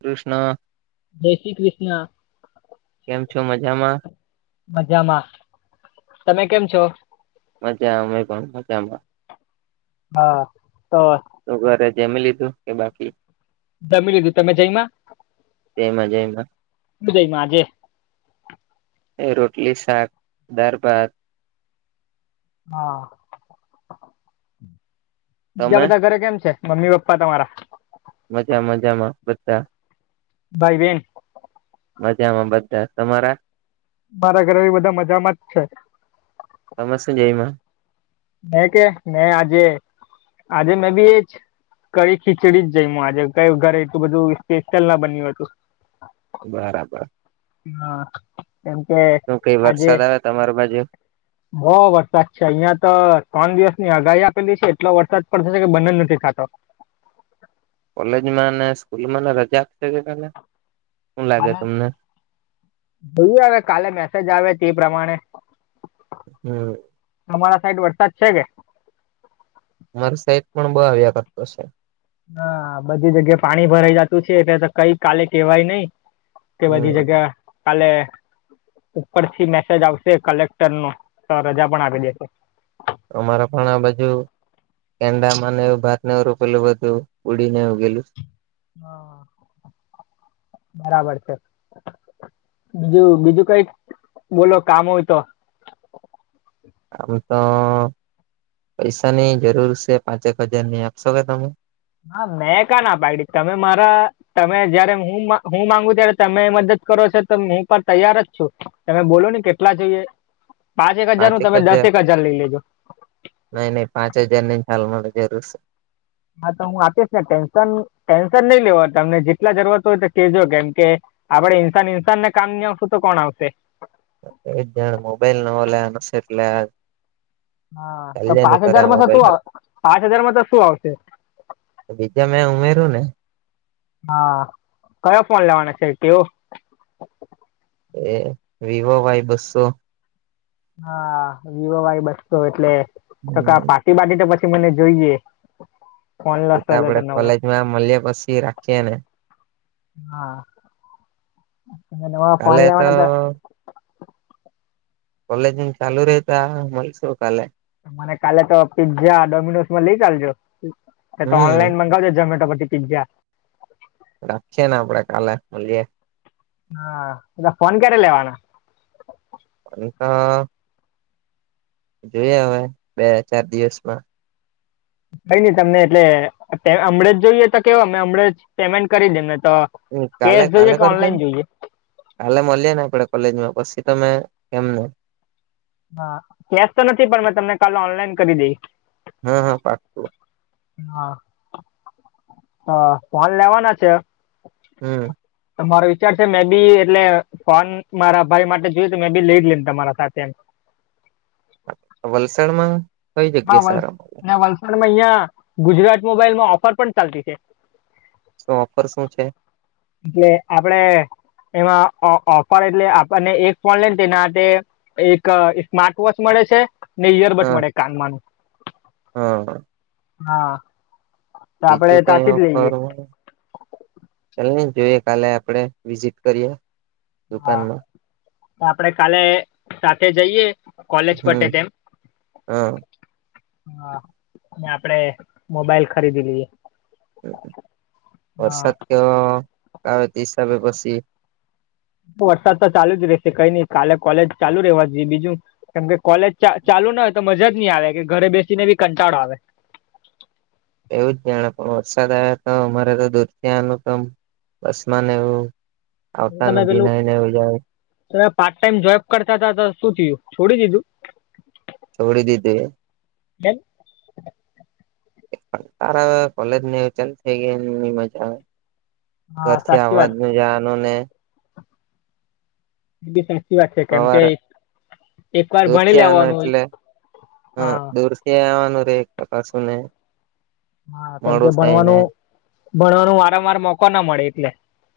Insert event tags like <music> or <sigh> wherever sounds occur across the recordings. કૃષ્ણ. જય શ્રી કૃષ્ણ. કેમ છો મજામાં મજામાં તમે કેમ છો. મજા અમેપણ મજામાં. હા તો, તો ઘરે જેમ લીધું કે બાકી? જમી લીધું તમે જઈમાં જયમાં જયમાં શું જઈમાં આજે? એ રોટલી શાક દારભાત, હા, બીજા તમે બધા ઘરે કેમ છે મમ્મી પપ્પા તમારા? મજા મજામાં બધા, ભાઈ બેન? મજામાં બધા તમારા? મારા ઘરે બી બધા મજામાં જ છે. તમે શું જઈમા? મે કે મે આજે આજે મેં બી એ જ, કડી ખીચડી જ જઈમો આજે કઈ ઘરે એટલું બધું સ્પેશિયલ ના બન્યું હતું, બરાબર, હા એમ કે શું કઈ આજે, વરસાદ આવે તમારી બાજુ બોવ વરસાદ છે અહિયાં, ત્રણ દિવસ ની આગાહી આપેલી છે એટલો વરસાદ પડશે કે બંધ નથી થતો. કોલેજમાં ને સ્કૂલમાં ને રજા આપશે કે કાલે શું લાગે તમને? જોય આવે કાલે મેસેજ આવે તે પ્રમાણે, હમ, અમારા સાઈડ વરસાદ છે કે? મારે સાઈડ પણ બહુ આવ્યા કરતો છે. હા બધી જગ્યા પાણી ભરાઈ જતું છે એટલે તો કઈ કાલે કેહેવાય નઈ. તે બધી હમ જગ્યા, કાલે ઉપરથી મેસેજ આવશે કલેક્ટર નો તો રજા પણ આપ દેશે. અમારા પણ આ બાજુ, કેંડા માંને એવું ભાત ને રોપેલુ બધુ પડી જાય ઉગેલું. હા બરાબર છે. બીજું બીજું કઈ બોલો કામ હોય તો? આમ તો પૈસાની જરૂર છે પાંચેક હજાર ની આપશો કે તમે? હા મેકા ના પાગડી તમે મારા, તમે જયારે હું હું માંગુ ત્યારે તમે મદદ કરો છો તો હું પણ તૈયાર જ છું. તમે બોલો ને કેટલા જોઈએ પાંચ એક હજાર નું પાંચેક તમે દસક હજાર લઈ લેજો, નહી નઈ પાંચ હજાર ને હાલ મને જરૂર છે. હા તો હું આપીશ ને ટેન્શન ટેન્શન નહી લેવા તમને જેટલા જરૂરત હોય તો કેજો કેમ કે, આપડે ઇન્સાન ઇન્સાન ને કામ ની આવશું. તો કોણ આવશે. એ જણ મોબાઈલ ન લ્યા નશે એટલે. હા, તો ચાલ્યા ની પાંચ કરે હાજાર આ માં તો મોબાઈલ તું આવ, હારુ. પાંચ હાજારમાં તો શું આવશે. બીજા મેં ઉમેરુંને. હા, કયો ફોન લેવાના છે. તેઓ? એ, વિવો વાય બસ્સો. હા, વિવો વાય બસો એટલે ટકા હમ પાર્ટી બાટી તો પછી મને જોઈએ. ફોન એટલે તો લેશો આપડે નવો કોલેજમાં મને પછી રાખીએ ને. હા, તમે ફોન કાલે તો લેવાના. કોલેજને ચાલુ <unintelligible> મળીશું કાલે. મને કાલે તો પીઝા, ડોમિનોસમાં લઈ ચાલજો. એ તો હમ ઓનલાઈન મગાવજોમેટો પછી પીઝા. રાખીએે ને આપડે કાલે મળીએ. હા, ફોન કયારે લેવાનો? એ તો. જોઈએ અવે, બે ચાર દિવસમાં. કઈ નહી તમને એટલે હમણાં જ જોઈએ. તો કેવો અં હમજ પેમેન્ટ કરી દે ને તો. કાલે કેશ જોઈએ. કાલે કે કરજે ને ઓનલાઈન જોઈએ? કાલે મળીએ ને આપડે કોલેજ માં પછી તમે કેમ ને. હા, કેશ તો નથી. પણ મેં તમને કાલે ઓનલાઈન કરી દઈ. હા, હા પાછશો. હા, હા ફોન લેવાના છે? હમ..... મારો વિચાર છે. મેબી એટલે. ફોન મારા ભાઈ માટે જોયું. તો મેં બી લઈ લેમ તમારા સાથે એમ. વલસાડમાં. કઈ હા, જગ્યા સારા મળે વ વલસાડમાં અહિયાં ગુજરાત મોબાઈલમાં ઓફર પણ ચાલતી છે. શું ઓફર શું છે? એટલે આપડે એમાં ઓફર એટલે આપને એક ફોન લઈને તેના હોય. એક સ્માર્ટ વોચ મળે છે. ને ઈયરબટ હા મળે કાનમાંનું, હા હા. તો બીજું આપડે કઈ ત્યાંથી જ ઓફર લઈએ હોય. ચાલની જોઈએ કાલે આપડે વિઝિટ કરીએ. હા, દુકાનમાં આપડે કાલે સાથે જઈએ. કોલેજ પટે હમ તેમ. હા હા, અને આપડે મોબાઈલ ખરીદી લીએ. વરસાદ કે કાવતી હિસાબે બસી. વરસાદ તો ચાલુ જ રહેશે. કઈ નઈ કાલે કોલેજ ચાલુ રહેવા જોઈએ બીજું. કેમ કે કોલેજ ચાલુ ના હોય તો મજાજ નહી. આવે કે ઘરે બેસીને બી કંટાળો આવે. એવું જ જાણે પણ વરસાદ આવ્યા. તો અમારે તો દૂર ત્યાનું કમ બસમાંને એવું. આવતાને તમે પેલું ભીનય ન જાય. તમે પાર્ટ ટાઈમ જોબ કરતા હતા, તો શું થીયું છોડી દીધું? છોડી દીધે. કેમ? પણ તારા હ કોલેજ ને ચાલ થઈ ગયા. એની મજા આવે. હા ઘરથી સાચી વાત અવાજનુ જાવાનું ને. એ બી સાચી વાત છે, કેમ કે સવારે ઈ એક વાર ભણી દૂરથી આવવાનું લેવ્વાનું હોય, હા. કે આવાનું રેય ટકાસુને હા, કેમ કે ભણવાનું ભણવાનું વારંવાર મોકો ન મળે એટલે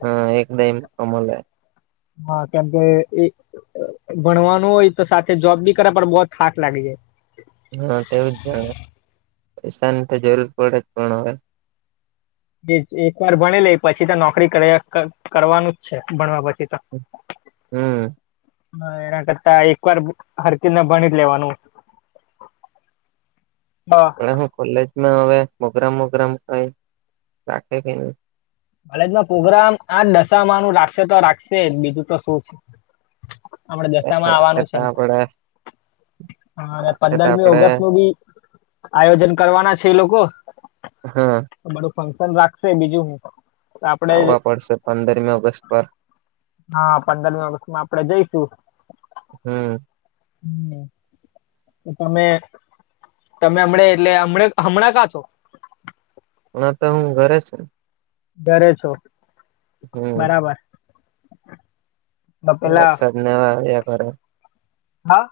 હા એકદમ કમલે હા, કેમ કે એ ભણવાનું ઓય તો સાથે જોબ બી કરે પણ બો થાક લાગી જાય. હાં, તેવું જ જાણે, પૈસાની તો જરૂર પડે જ પણ અવે એજ એકવાર ભણી લેય, પછી તો નોકરી કર્યા ક કરવાનું જ છે, ભણવા પછી તો હમ્. હં, એના કરતા એકવાર હરકી રીતના ભણી જ લેવાનું. <inaudible> પણ હું કોલેજમાં અવે પ્રોગ્રામ બોગ્રામ કંઈ રાખે કે ની? કોલેજમાં પ્રોગ્રામ આ નશામાંનું રાખશે તો રાખશે જ, બીજું તો શું છે! અમણે દશામાં રાખે આવવાનું તો છે આપડે રાખે હા, અરે તો પંદરમી આપડે ઓગસ્ટનું બી આયોજન કરવાના છે એ લોકો હમ્મ. તો બડુ ફંક્શન રાખશે બીજું હુ! આવવા પડશે પંદરમી ઓગસ્ટ પર હા, પંદરમી ઓગસ્ટમાં આપડે જઈશું, હમ હમ્મ. તો તમે, તમે અમણે એટલે અમડે હમણાં કાંછો? અમણા તો હું ઘરે છે ઘરે છો, હમ બરાબર. તો એ પેલા વરસાદને એવા આવ્યા કરે હા!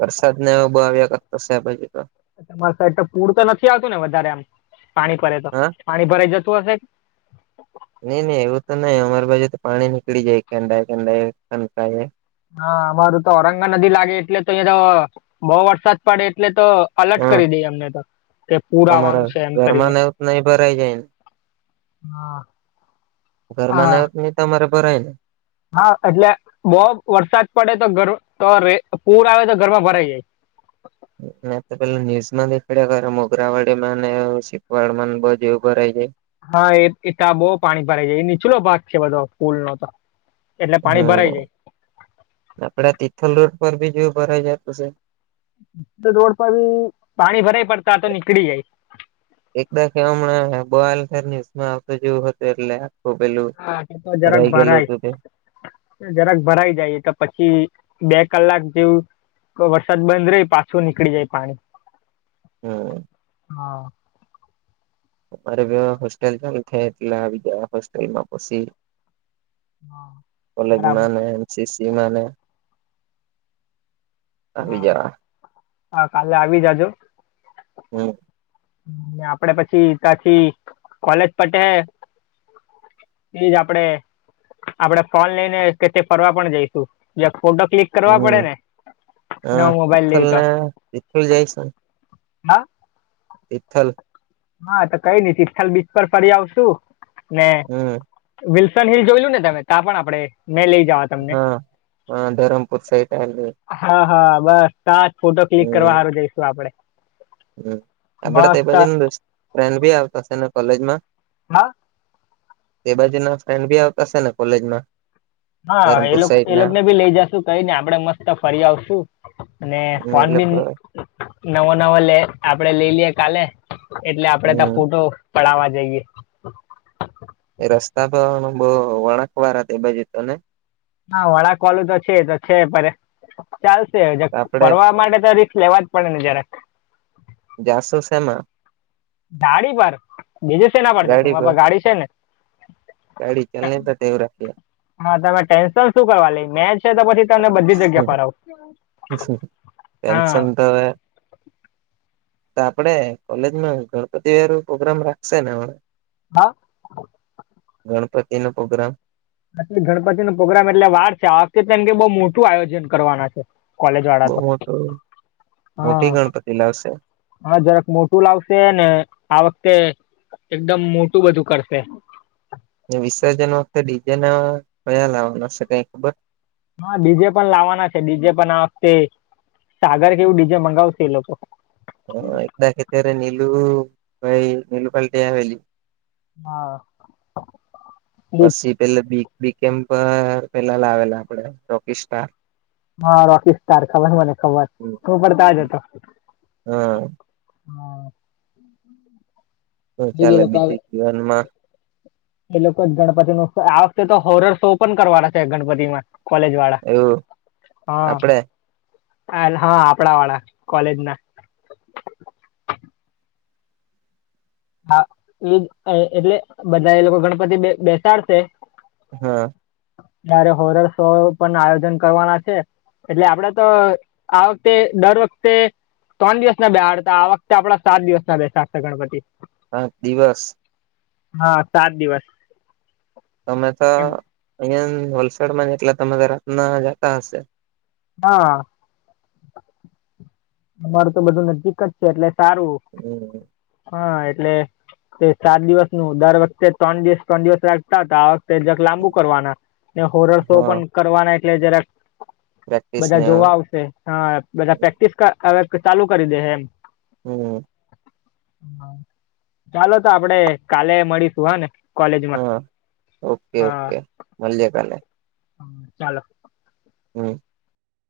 વરસાદને એવુ બો આવ્યા કરતું સે આ બાજુ તો. તમાર સાઈડ તો પૂર તો નથી આવતુને વધારે આમ, પાણી પરે તો, હા પાણી ભરાઈ જતું હશે! ની ની એવું તો નઈ, અમાર બાજુ તો પાણી નીકળી જાય કેંડાઈ કેંડાઈ <unintelligible> હાં, અમારું તો ઔરંગા નદી લાગે એટલે તહીંયા તો, બો વરસાદ પડે એટલે તો અલટ હા કરી દેય અમને તો કે પૂર તમારા આવાનું છે એમ ઘરમાં કરીને. ને એવું તો નહી ભરાઈ જાય ને હા, ઘરમાં હા ના <unintelligible> તમારે ભરાયને? હા, એટલે બો વરસાદ પડે તો ઘર તો રે પૂર આવે તો ઘરમાં ભરાઈ જાય. મે તો પેલા ન્યુઝમાં દેખાડયા કરે મોગરાવાડીમાને શીપવાડમાંન બધે એવુ ભરાઈ જાય. હા, એ એ તાં બો પાણી ભરાઈ જાય, એ નીચલો ભાગ છે બધો પુલનો તો. એટલે પાણી હા, ભરાઈ જાય આપડા તિથલ રોડ પર બી જો ભરાઈ જાતુ સે. તીથલ રોડ પર બી પાણી ભરાઈ પડ તાં તો નીકળી જાય. એક-બે કે અમણે બો હાલ કઈ ન્યુઝ માં આવતું જેવુ હતું એટલે. તો પેલું, હા તે તો જરાક ભરાઈ ગેલુ ભરાય ઉતું તે! જરાક ભરાઈ જાઈ, એ તો પછી બે કલાક જેવું કો વરસાદ બંધ રેયોન, પાછુ નીકળી જાય પાણી. હમ્મ. હંઅ. અમારે બેવે હોસ્ટેલ ચાલુ થાય એટલે આવી જાવા હોસ્ટેલમાં પશી. હા બરાબર કોલેજમાંને એનસીસીનાને હા, અ કાલે આવી જાજો. હમ્મ. હમ્મ, ને આપડે પછી ત્યાંથી કોલેજ પટે તેજઆપડે આપડે ફોન લઈને કે તે ફરવા પણ જઈશું જે ફોટો ક્લિક કરવા હમ પડે ને નવો હા મોબાઈલ તિથલ લઈ તો ને તિથલ જઈશું હા તિથલ હા તો કઈનય તિથલ બીચ પર ફરી આવશુ ને હમ વિલ્સન હિલ જોયલું ને તમે ત્યાં પણ આપણે મેં લઈ જવા તમને હા હ ધરમપુર સાઈટ આવેલું <unintelligible> હા હા બસ તાજ ફોટો ક્લિક કરવા હારું જઈશું આપડે. હ આપડે તય બાજુન ફ્રેન્ડ બી આવતા હશે ને કોલેજમાં? હા એ બાજુના ફ્રેન્ડ ભી આવતા શેને કોલેજમાં? હા એ ધરમપુર લોક સાઈડ એ ના લોકોને ભી લઈ જશુ કઈ નય આપડે મસ્ત ફરી આવશુ. અને એ ફોન બી લોકો નવો નવો લે આપડે લઈએ લિયે કાલે એટલે આપડે તા હમ ફોટો પડાવા જઈએ. એ રસ્તા પણ બોવ વળાંકવારા તે બાજું તો નય? હા વળાંકવાળુ તો છે તો છે ચાલશે આપડે ફરવા માટે તો રી સ્ક લેવા જ પડે ને જરાક જાશું શેમા? ગાડી પર બીજે સેના પર જશું, માર પાહે ગાડી છે ને. ગાડી ચાલને તો તેવું રાખીએ. હા તમે ટેન્શન શું કરવા લઈ મેજ છે તો પછી તને બધી જ જગ્યા ફરાવું, હા. ટેન્શન <inaudible> તો આપડે ગણપતિ હારું પ્રોગ્રામ રાખશે ને હ હા. ગણપતિનો પ્રોગ્રામ આજે ગણપતિનો પ્રોગ્રામ એટલે વાર છે આ વખતેમ કે બઉ મોટું આયોજન કરવાના છે. બહુ કોલેજવાળા તો મોટો હ. મોટી ગણપતિ લાવશે હા જરાક મોટું લાવશે ને આ વખતે એકદમ મોટું બધું કરશે. વિસર્જન વખતે ડીજેના કયા લાવવાના છે કઈ ખબર? હા ડીજે પણ લાવવાના છે ડીજે પણ આ વખતે સાગર કેવું ડીજે મંગાવશે એ લોકો એકદા કે અત્યારે નીલું ભાઈ નીલું પલ્ટી આવેલી હા. ડીજ- પછી પેલે બી, બી કેમ પર પેલા લાવેલા આપડે રોકીસ્ટ્ટાર. હા, રોકીસ્ટાર ખબર મને ખબર હું પણ તાજ હતો. હા હા શું એ જ ચાલે લોકો બીજું જીવનમાં? એ લોકો જ ગણપતિનું આ વખતે તો હોરર શો પણ કરવાના છે ગણપતિમાં. કોલેજવાળા એવું હ. આપડે હ આપડાવાળા કોલેજના. હા એ એ એટલે બધા એ લોકો ગણપતિ બે બેસાડશે હા. <unintelligible> હોરર શો પણ આયોજન કરવાના છે. એટલે આપડે તો આ વખતે દર વખતે ત્રણ દિવસ ના બેહાડતા આ વખતે આપડા સાત દિવસ ના બેસાડશે ગણપતિ. પાંચ દિવસ હા સાત દિવસ. તમે તો એમ. અહિયાં વલસાડમાં જ એટલે તમે રાતના જતા હશે. હા. અમારું તો બધું નજીક જ છે એટલે સારું. હમ્મ. હા એટલે તે સાત દિવસ નું દર વખતે ત્રણ દિવસ ત્રણ દિવસ રાખતા હતા આ વખતે જરા લાંબુ કરવાના. ને હોરર શો હા પણ કરવાના એટલે જરાક પ્રેક્ટિસને બધા જોવા આવશે. હા બધા પ્રેક્ટિસ હવે ચાલુ કરી દે હે એમ. હમ્મ. ચાલો તો આપડે કાલે મળીશું હ ને. કોલેજમાં હા, ઓકે ઓકે મળ્યે કાલેે. હ ચાલો. હમ.